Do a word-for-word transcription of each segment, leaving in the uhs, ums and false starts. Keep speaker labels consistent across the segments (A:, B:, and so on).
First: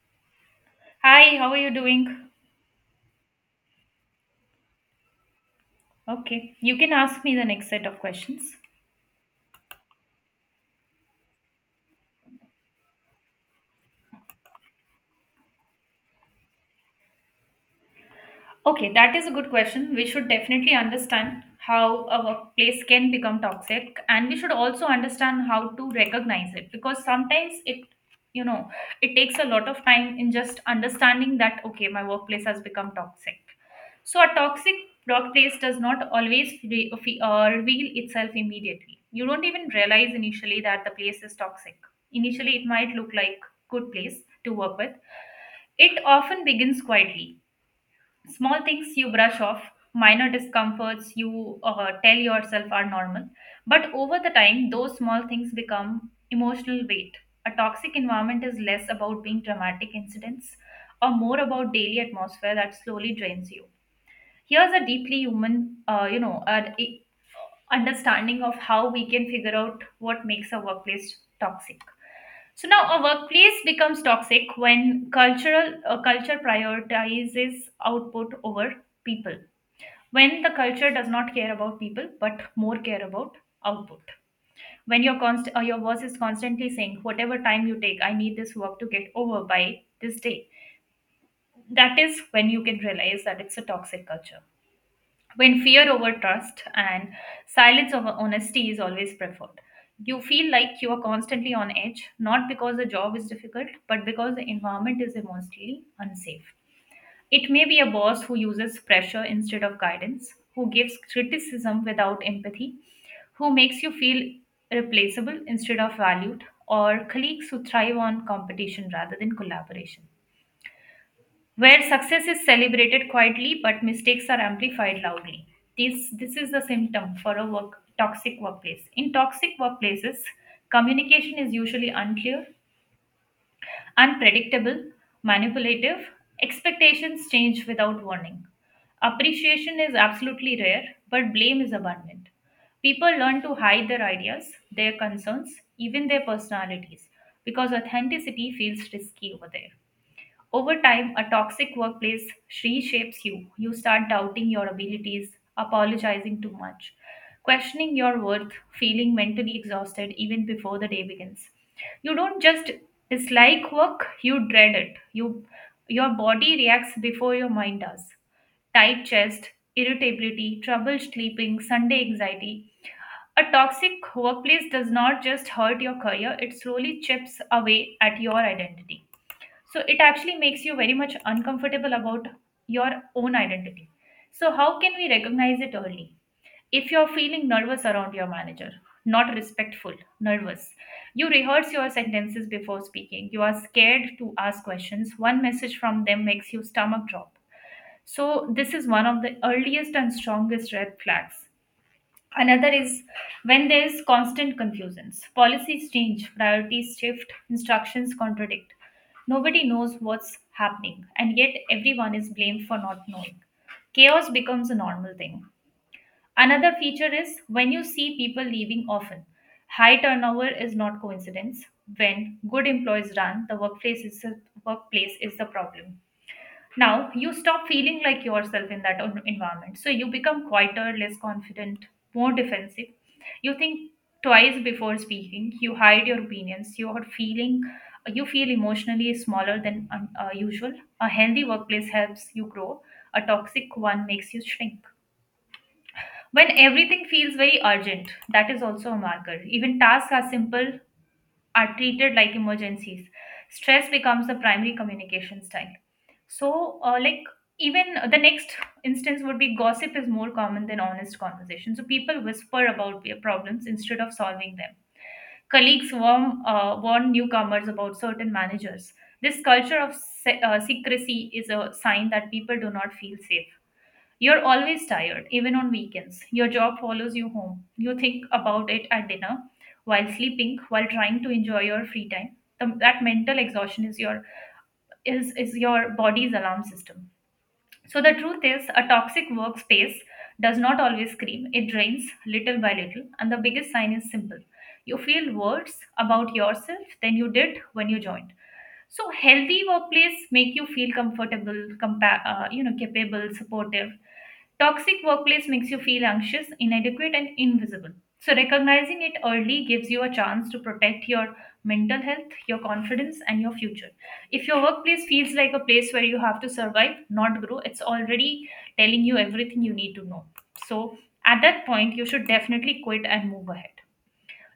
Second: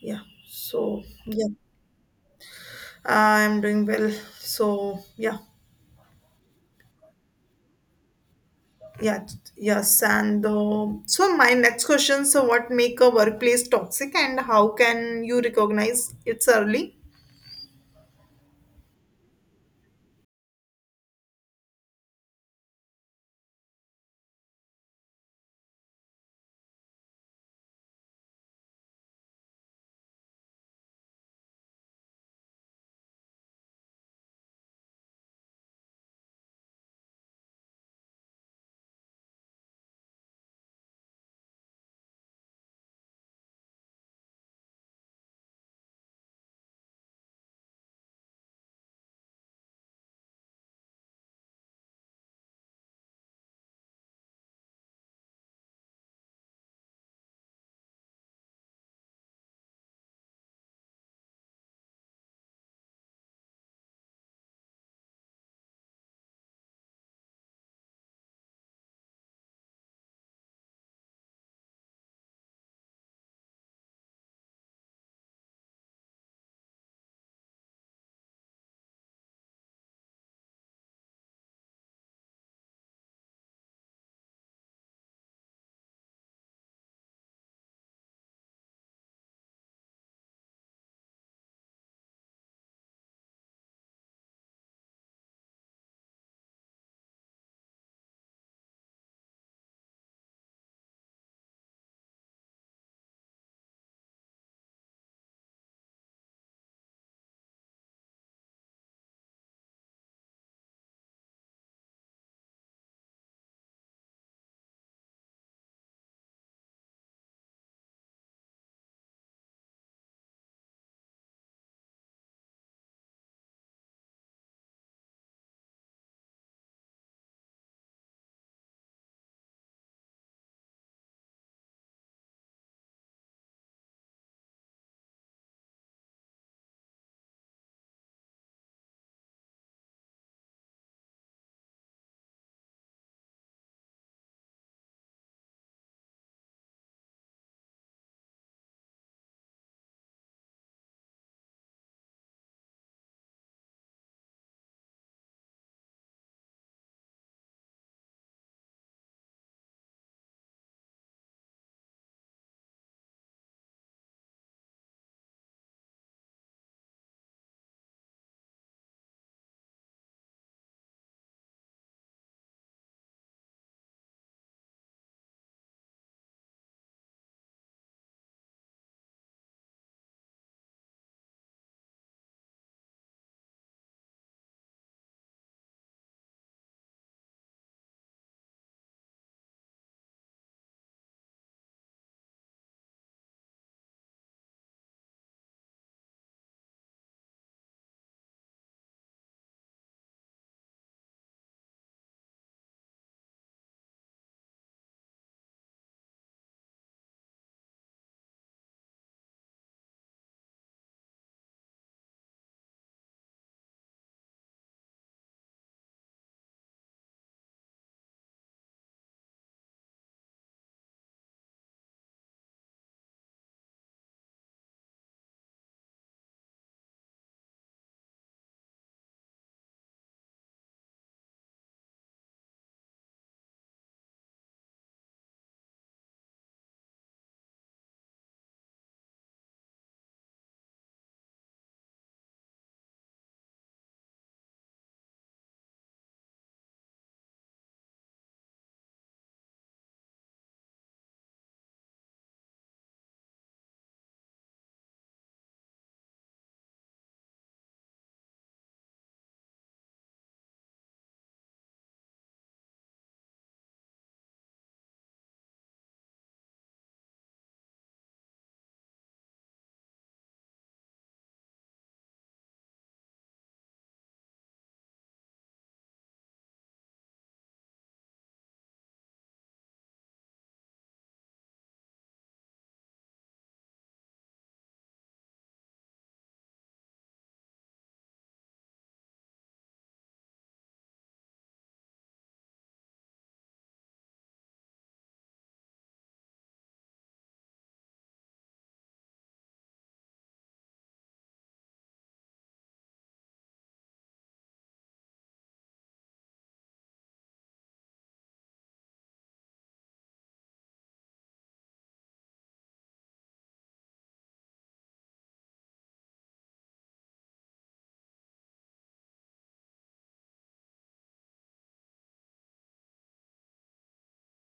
A: Yeah. So
B: Hi,
A: yeah,
B: how are you doing?
A: I'm doing well. So yeah,
B: Okay, you can ask me the next set of questions.
A: yeah, yes. And uh, so my next question: so what make a workplace toxic, and how can you recognize it's early?
B: Okay, that is a good question. We should definitely understand how a workplace can become toxic, and we should also understand how to recognize it because sometimes it, you know, it takes a lot of time in just understanding that, okay, my workplace has become toxic. So, a toxic workplace does not always re- fe- uh, reveal itself immediately. You don't even realize initially that the place is toxic. Initially, it might look like good place to work with. It often begins quietly, small things you brush off, minor discomforts you uh, tell yourself are normal, but over the time those small things become emotional weight. A toxic environment is less about being dramatic incidents or more about daily atmosphere that slowly drains you. Here's a deeply human uh, you know an i- understanding of how we can figure out what makes a workplace toxic. So now a workplace becomes toxic when cultural uh, culture prioritizes output over people, when the culture does not care about people but more care about output, when your const- uh, your boss is constantly saying whatever time you take, I need this work to get over by this day. That is when you can realize that it's a toxic culture, when fear over trust and silence over honesty is always preferred. You feel like you are constantly on edge, not because the job is difficult, but because the environment is emotionally unsafe. It may be a boss who uses pressure instead of guidance, who gives criticism without empathy, who makes you feel replaceable instead of valued, or colleagues who thrive on competition rather than collaboration, where success is celebrated quietly but mistakes are amplified loudly. This, this is the symptom for a work, toxic workplace. In toxic workplaces, communication is usually unclear, unpredictable, manipulative. Expectations change without warning. Appreciation is absolutely rare, but blame is abundant. People learn to hide their ideas, their concerns, even their personalities, because authenticity feels risky over there. Over time, a toxic workplace reshapes you. You start doubting your abilities, apologizing too much, questioning your worth, feeling mentally exhausted even before the day begins. You don't just dislike work, you dread it. You, your body reacts before your mind does. Tight chest, irritability, trouble sleeping, Sunday anxiety. A toxic workplace does not just hurt your career, it slowly chips away at your identity, so it actually makes you very much uncomfortable about your own identity. So how can we recognize it early? If you're feeling nervous around your manager, not respectful, nervous, you rehearse your sentences before speaking, you are scared to ask questions, one message from them makes you stomach drop, so this is one of the earliest and strongest red flags. Another is when there is constant confusions. Policies change, priorities shift, instructions contradict. Nobody knows what's happening, and yet everyone is blamed for not knowing. Chaos becomes a normal thing. Another feature is when you see people leaving often. High turnover is not coincidence. When good employees run, the workplace is the workplace is the problem. Now, you stop feeling like yourself in that en- environment. So, you become quieter, less confident, more defensive. You think twice before speaking. You hide your opinions. You are feeling, you feel emotionally smaller than un- uh, usual. A healthy workplace helps you grow. A toxic one makes you shrink. When everything feels very urgent, that is also a marker. Even tasks are simple, are treated like emergencies. Stress becomes the primary communication style. So, uh, like, even the next instance would be, gossip is more common than honest conversation. So, people whisper about their problems instead of solving them. Colleagues warn, uh, warn newcomers about certain managers. This culture of se- uh, secrecy is a sign that people do not feel safe. You're always tired, even on weekends. Your job follows you home. You think about it at dinner, while sleeping, while trying to enjoy your free time. The, that mental exhaustion is your is is your body's alarm system. So the truth is, a toxic workspace does not always scream. It drains little by little, and the biggest sign is simple: you feel worse about yourself than you did when you joined. So healthy workplace make you feel comfortable, compa- uh, you know, capable, supportive. Toxic workplace makes you feel anxious, inadequate, and invisible. So recognizing it early gives you a chance to protect your mental health, your confidence, and your future. If your workplace feels like a place where you have to survive, not grow, it's already telling you everything you need to know. So at that point, you should definitely quit and move ahead.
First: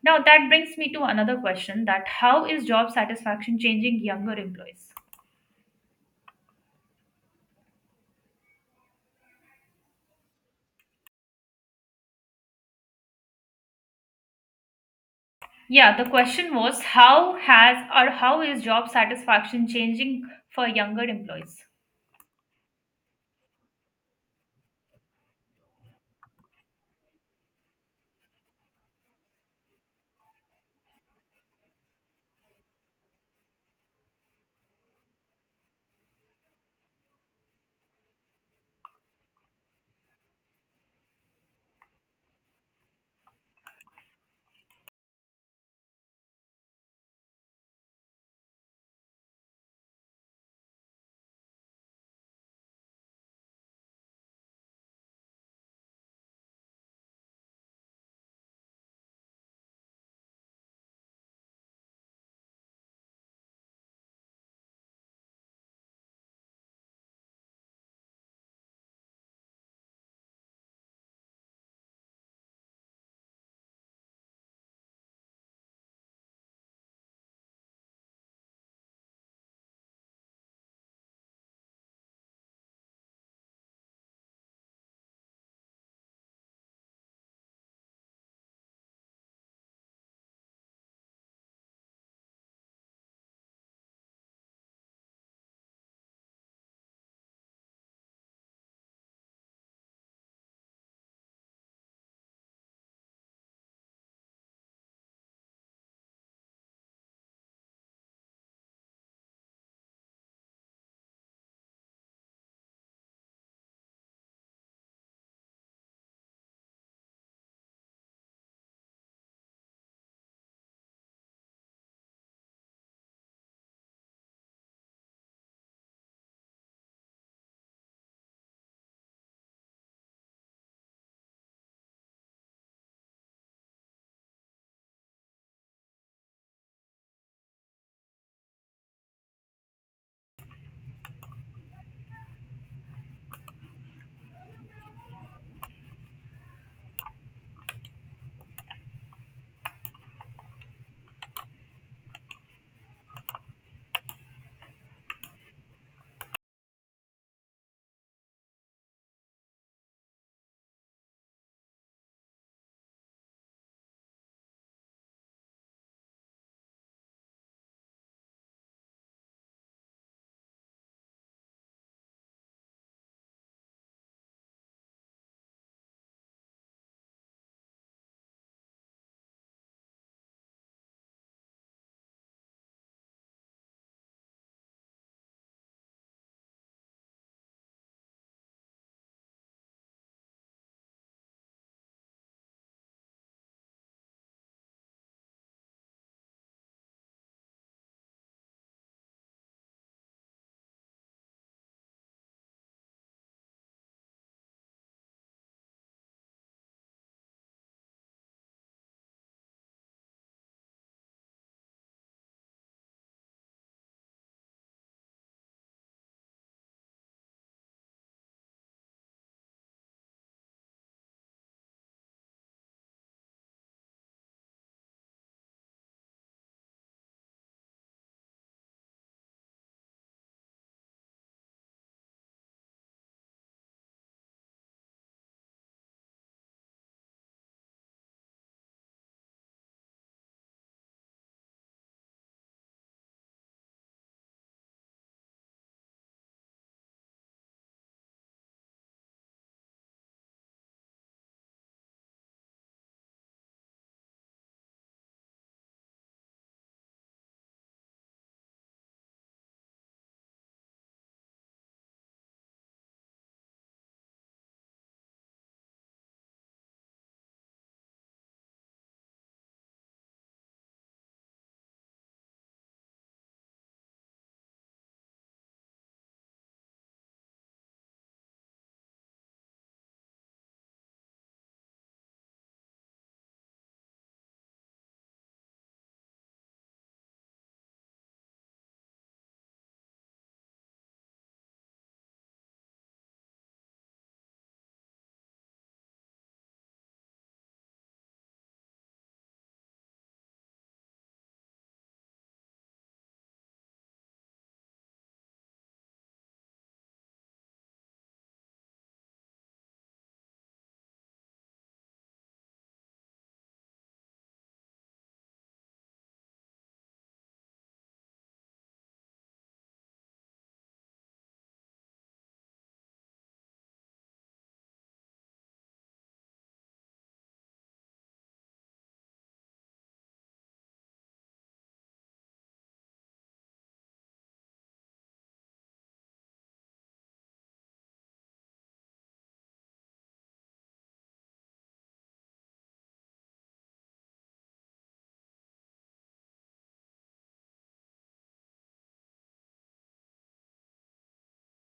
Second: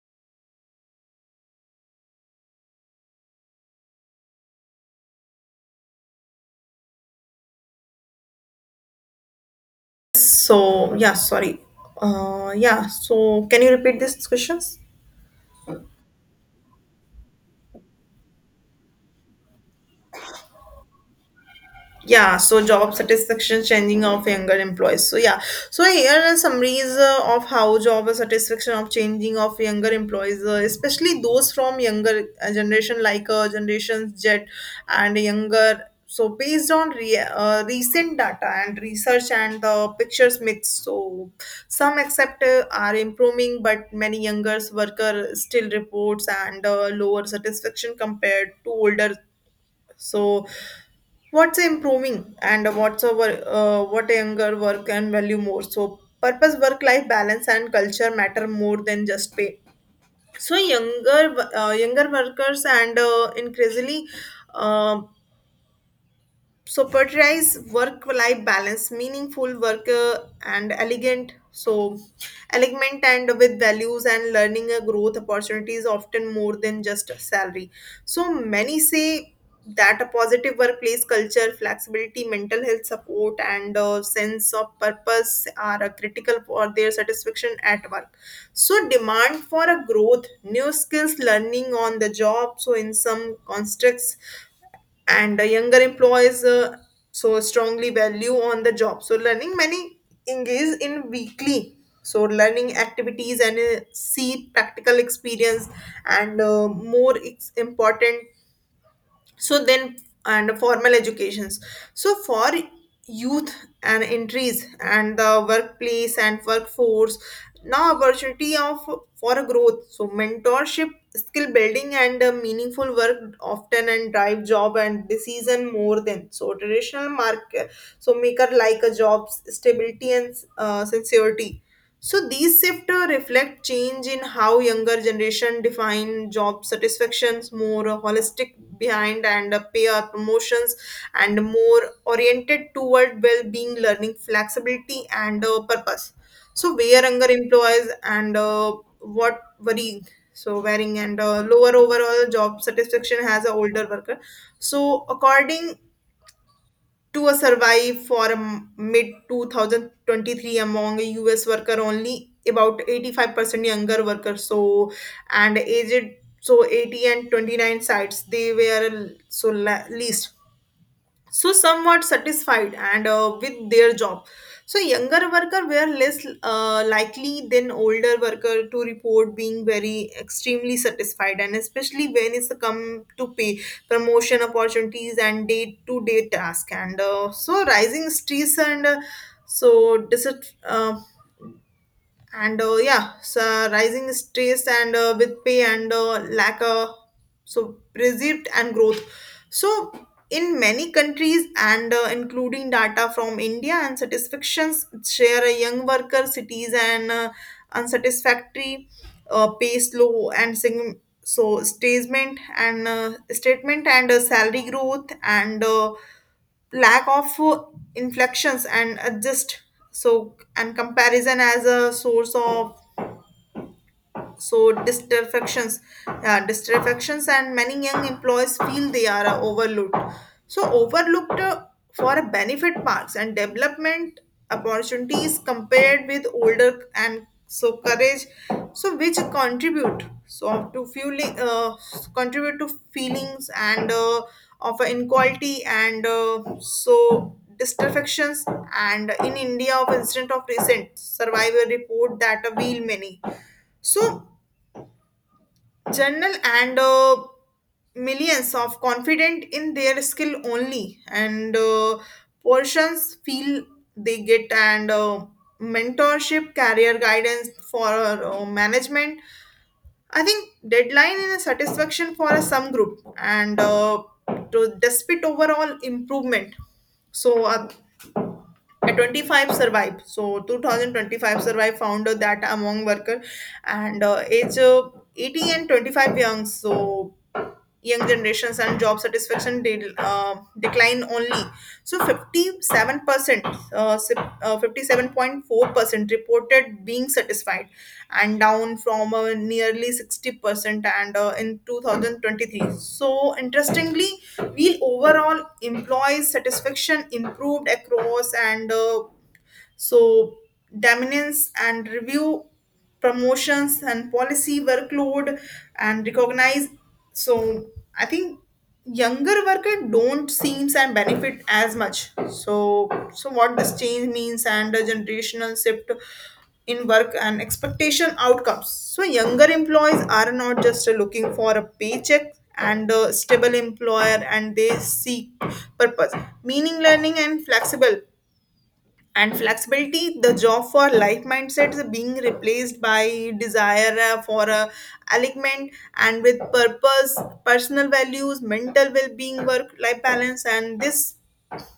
B: Now that brings me to another question, that how is job satisfaction changing younger employees?
A: So yeah, sorry. Uh, yeah. So can you repeat these questions?
B: Yeah, the question was how has or how is job satisfaction changing for younger employees?
A: Yeah, so job satisfaction changing of younger employees, so yeah, so here are summaries uh, of how job satisfaction of changing of younger employees uh, especially those from younger uh, generation, like uh, generations Z and younger. So based on re- uh, recent data and research, and the pictures mix. So some except uh, are improving, but many younger worker still reports and uh, lower satisfaction compared to older. So what's improving and what's our uh, what younger work and value more. So purpose, work life balance, and culture matter more than just pay. So younger, uh, younger workers and uh, increasingly, uh, so prioritize work life balance, meaningful work, uh, and elegant. So alignment and with values and learning a growth opportunities, often more than just a salary. So many say that a positive workplace culture, flexibility, mental health support, and uh sense of purpose are uh, critical for their satisfaction at work. So demand for a growth, new skills, learning on the job. So in some constructs and the younger employees uh, so strongly value on the job, so learning. Many engage in weekly so learning activities, and uh, see practical experience, and uh, more it's important. So then and formal educations. So for youth and entries and the workplace and workforce, now opportunity of for a growth, so mentorship, skill building, and uh, meaningful work often and drive job and decision more than so traditional market. So maker like a jobs stability and uh, sincerity. So these shifts reflect change in how younger generation define job satisfactions, more holistic behind and uh, pay up promotions, and more oriented toward well-being, learning, flexibility, and uh, purpose. So where younger employees and uh, what worrying. So wearing and uh, lower overall job satisfaction has a older worker. So according to a survive for a m- mid two thousand twenty-three among U S worker, only about eighty-five percent younger workers, so and aged so eighty and twenty-nine sites they were so la- least so somewhat satisfied and uh, with their job. So younger worker were less uh, likely than older worker to report being very extremely satisfied, and especially when it's come to pay, promotion opportunities, and day to day task, and uh, so rising stress and uh, so dis- uh, and uh, yeah, so rising stress and uh, with pay and uh, lack of so perceived and growth. So in many countries and uh, including data from India, and satisfactions share a young worker cities and uh, unsatisfactory uh, pay slow and sing- so statement and uh, statement and uh, salary growth and uh, lack of uh, inflections and adjust. So and comparison as a source of so distractions, uh, distractions, and many young employees feel they are uh, overlooked, so overlooked uh, for a benefit marks and development opportunities compared with older and so courage, so which contribute so to fueling uh, contribute to feelings and uh, of inequality and uh, so distractions. And in India, of incident of recent survivor report that a wheel many, so general and uh, millions of confident in their skill only and uh, portions feel they get and uh, mentorship career guidance for uh, management. I think deadline is a satisfaction for some group and uh, to despite overall improvement. So uh, at twenty-five survive so two thousand twenty-five survive found that among worker and uh, age uh, eighty and twenty-five young, so young generations and job satisfaction de- uh, decline only. So fifty-seven percent, uh, si- uh, fifty-seven point four percent reported being satisfied, and down from uh, nearly sixty percent and uh, in two thousand twenty-three. So interestingly, we overall employees satisfaction improved across and. Uh, so dominance and review, promotions and policy workload and recognize. So I think younger worker don't seems and benefit as much. So so what this change means and the generational shift in work and expectation outcomes. So younger employees are not just looking for a paycheck and a stable employer, and they seek purpose, meaning, learning, and flexible, and flexibility. The job for life mindset is being replaced by desire uh, for a alignment and with purpose, personal values, mental well-being, work life balance. And this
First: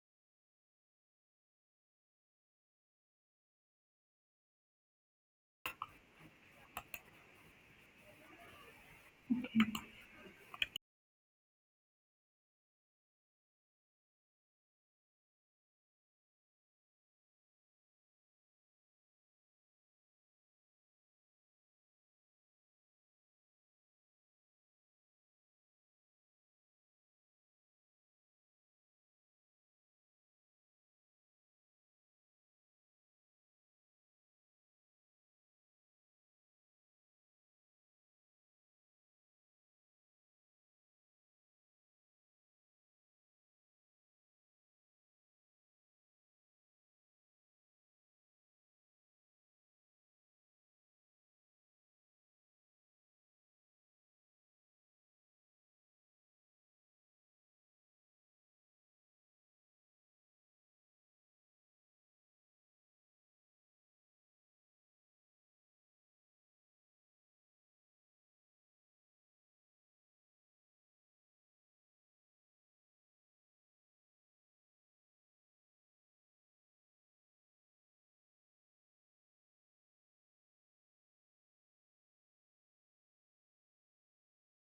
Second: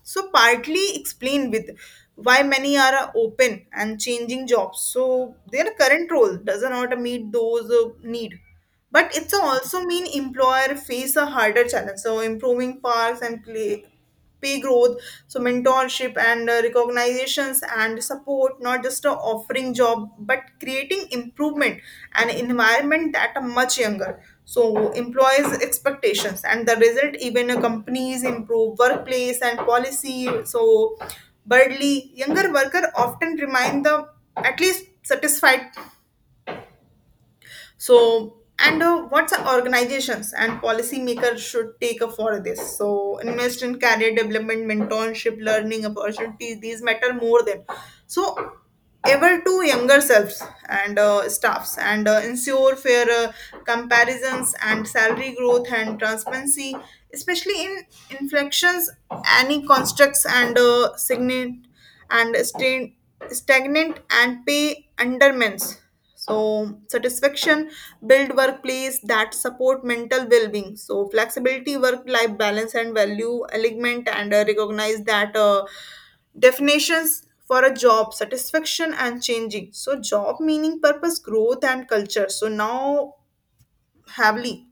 A: so partly explain with why many are uh, open and changing jobs, so their current role does not meet those uh, need. But it's also mean employer face a harder challenge, so improving parks and play, pay growth, so mentorship and uh, recognitions and support, not just uh, offering job but creating improvement and environment that are much younger. So employees expectations and the result even a companies improve workplace and policy. So Birdly, younger worker often remain the at least satisfied. So and uh, what's the organizations and policymakers should take up for this? So invest in career development, mentorship, learning opportunities. These matter more than so ever to younger selves and uh, staffs and uh, ensure fair uh, comparisons and salary growth and transparency, especially in inflections any constructs and uh, signet and stain- stagnant and pay undermines so satisfaction. Build workplace that support mental well-being, so flexibility, work life balance, and value alignment, and uh, recognize that uh, definitions for a job satisfaction and changing. So job meaning, purpose, growth, and culture so now heavily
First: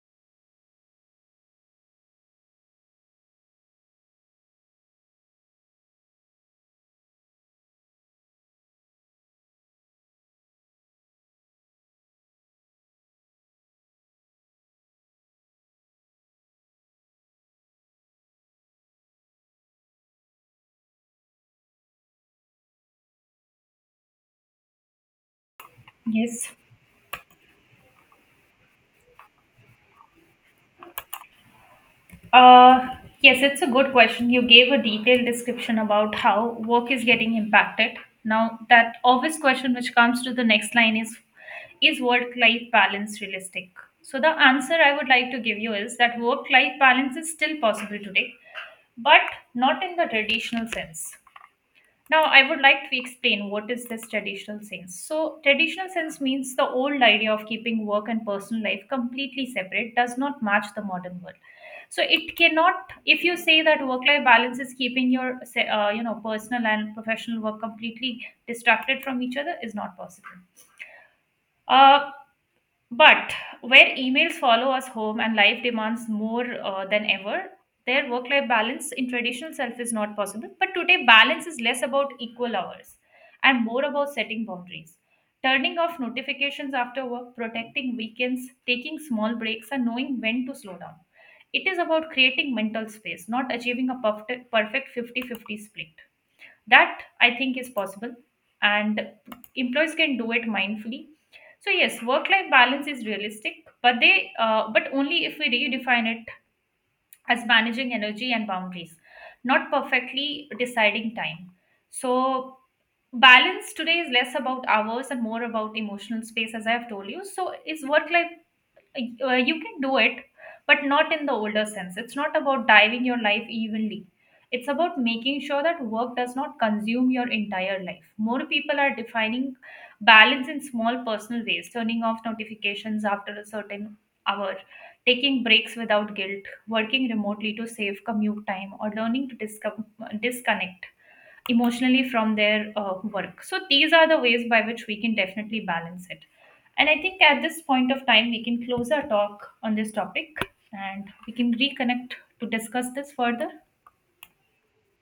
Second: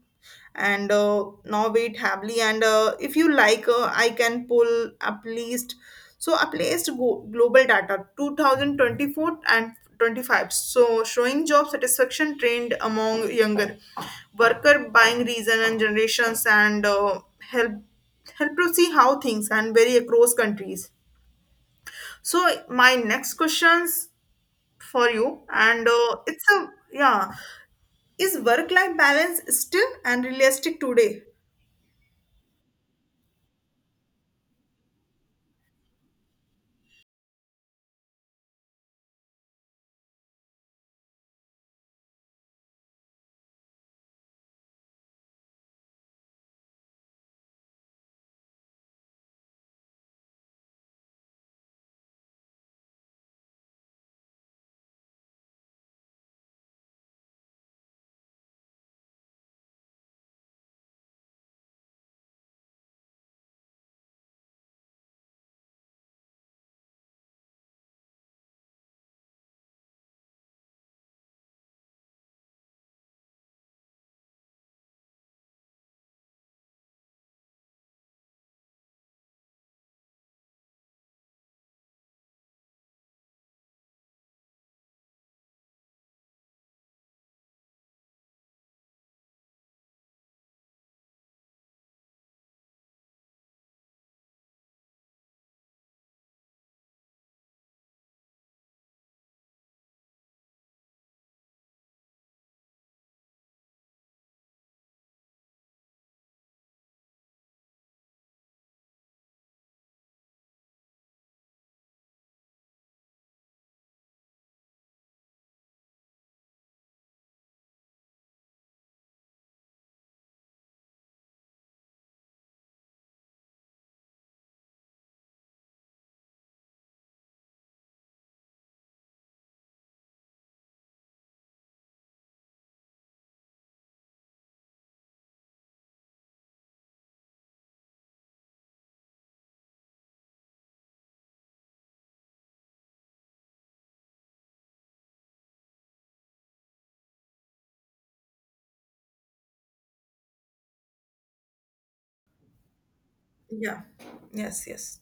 A: and uh, now wait heavily and uh, if you like, uh, I can pull up list so a placed go- global data two thousand twenty-four and twenty-five, so showing job satisfaction trend among younger worker, buying reason and generations, and uh, help help to see how things and vary across countries. So my next questions for you, and uh, it's
B: Yes.
A: a yeah, is work life balance still and realistic today?
B: Uh, yes, it's a good question. You gave a detailed description about how work is getting impacted. Now, that obvious question which comes to the next line is Is work life balance realistic? So, the answer I would like to give you is that work life balance is still possible today, but not in the traditional sense. Now, I would like to explain what is this traditional sense. So, traditional sense means the old idea of keeping work and personal life completely separate does not match the modern world. So, it cannot. If you say that work-life balance is keeping your, se- uh, you know, personal and professional work completely distracted from each other, is not possible. Uh, but where emails follow us home and life demands more uh, than ever, their work life balance in traditional self is not possible. But today, balance is less about equal hours and more about setting boundaries. Turning off notifications after work, protecting weekends, taking small breaks, and knowing when to slow down. It is about creating mental space, not achieving a perfect perfect fifty fifty split. That I think is possible, and employees can do it mindfully. So yes, work life balance is realistic, but they uh, but only if we redefine it as managing energy and boundaries, not perfectly deciding time. So balance today is less about hours and more about emotional space. As I have told you, so is work life, like, uh, you can do it, but not in the older sense. It's not about diving your life evenly, it's about making sure that work does not consume your entire life. More people are defining balance in small personal ways, turning off notifications after a certain hour, taking breaks without guilt, working remotely to save commute time, or learning to disco- disconnect emotionally from their uh, work. So these are the ways by which we can definitely balance it. And I think at this point of time, we can close our talk on this topic and we can reconnect to discuss this further.
A: Yeah. Yes, yes.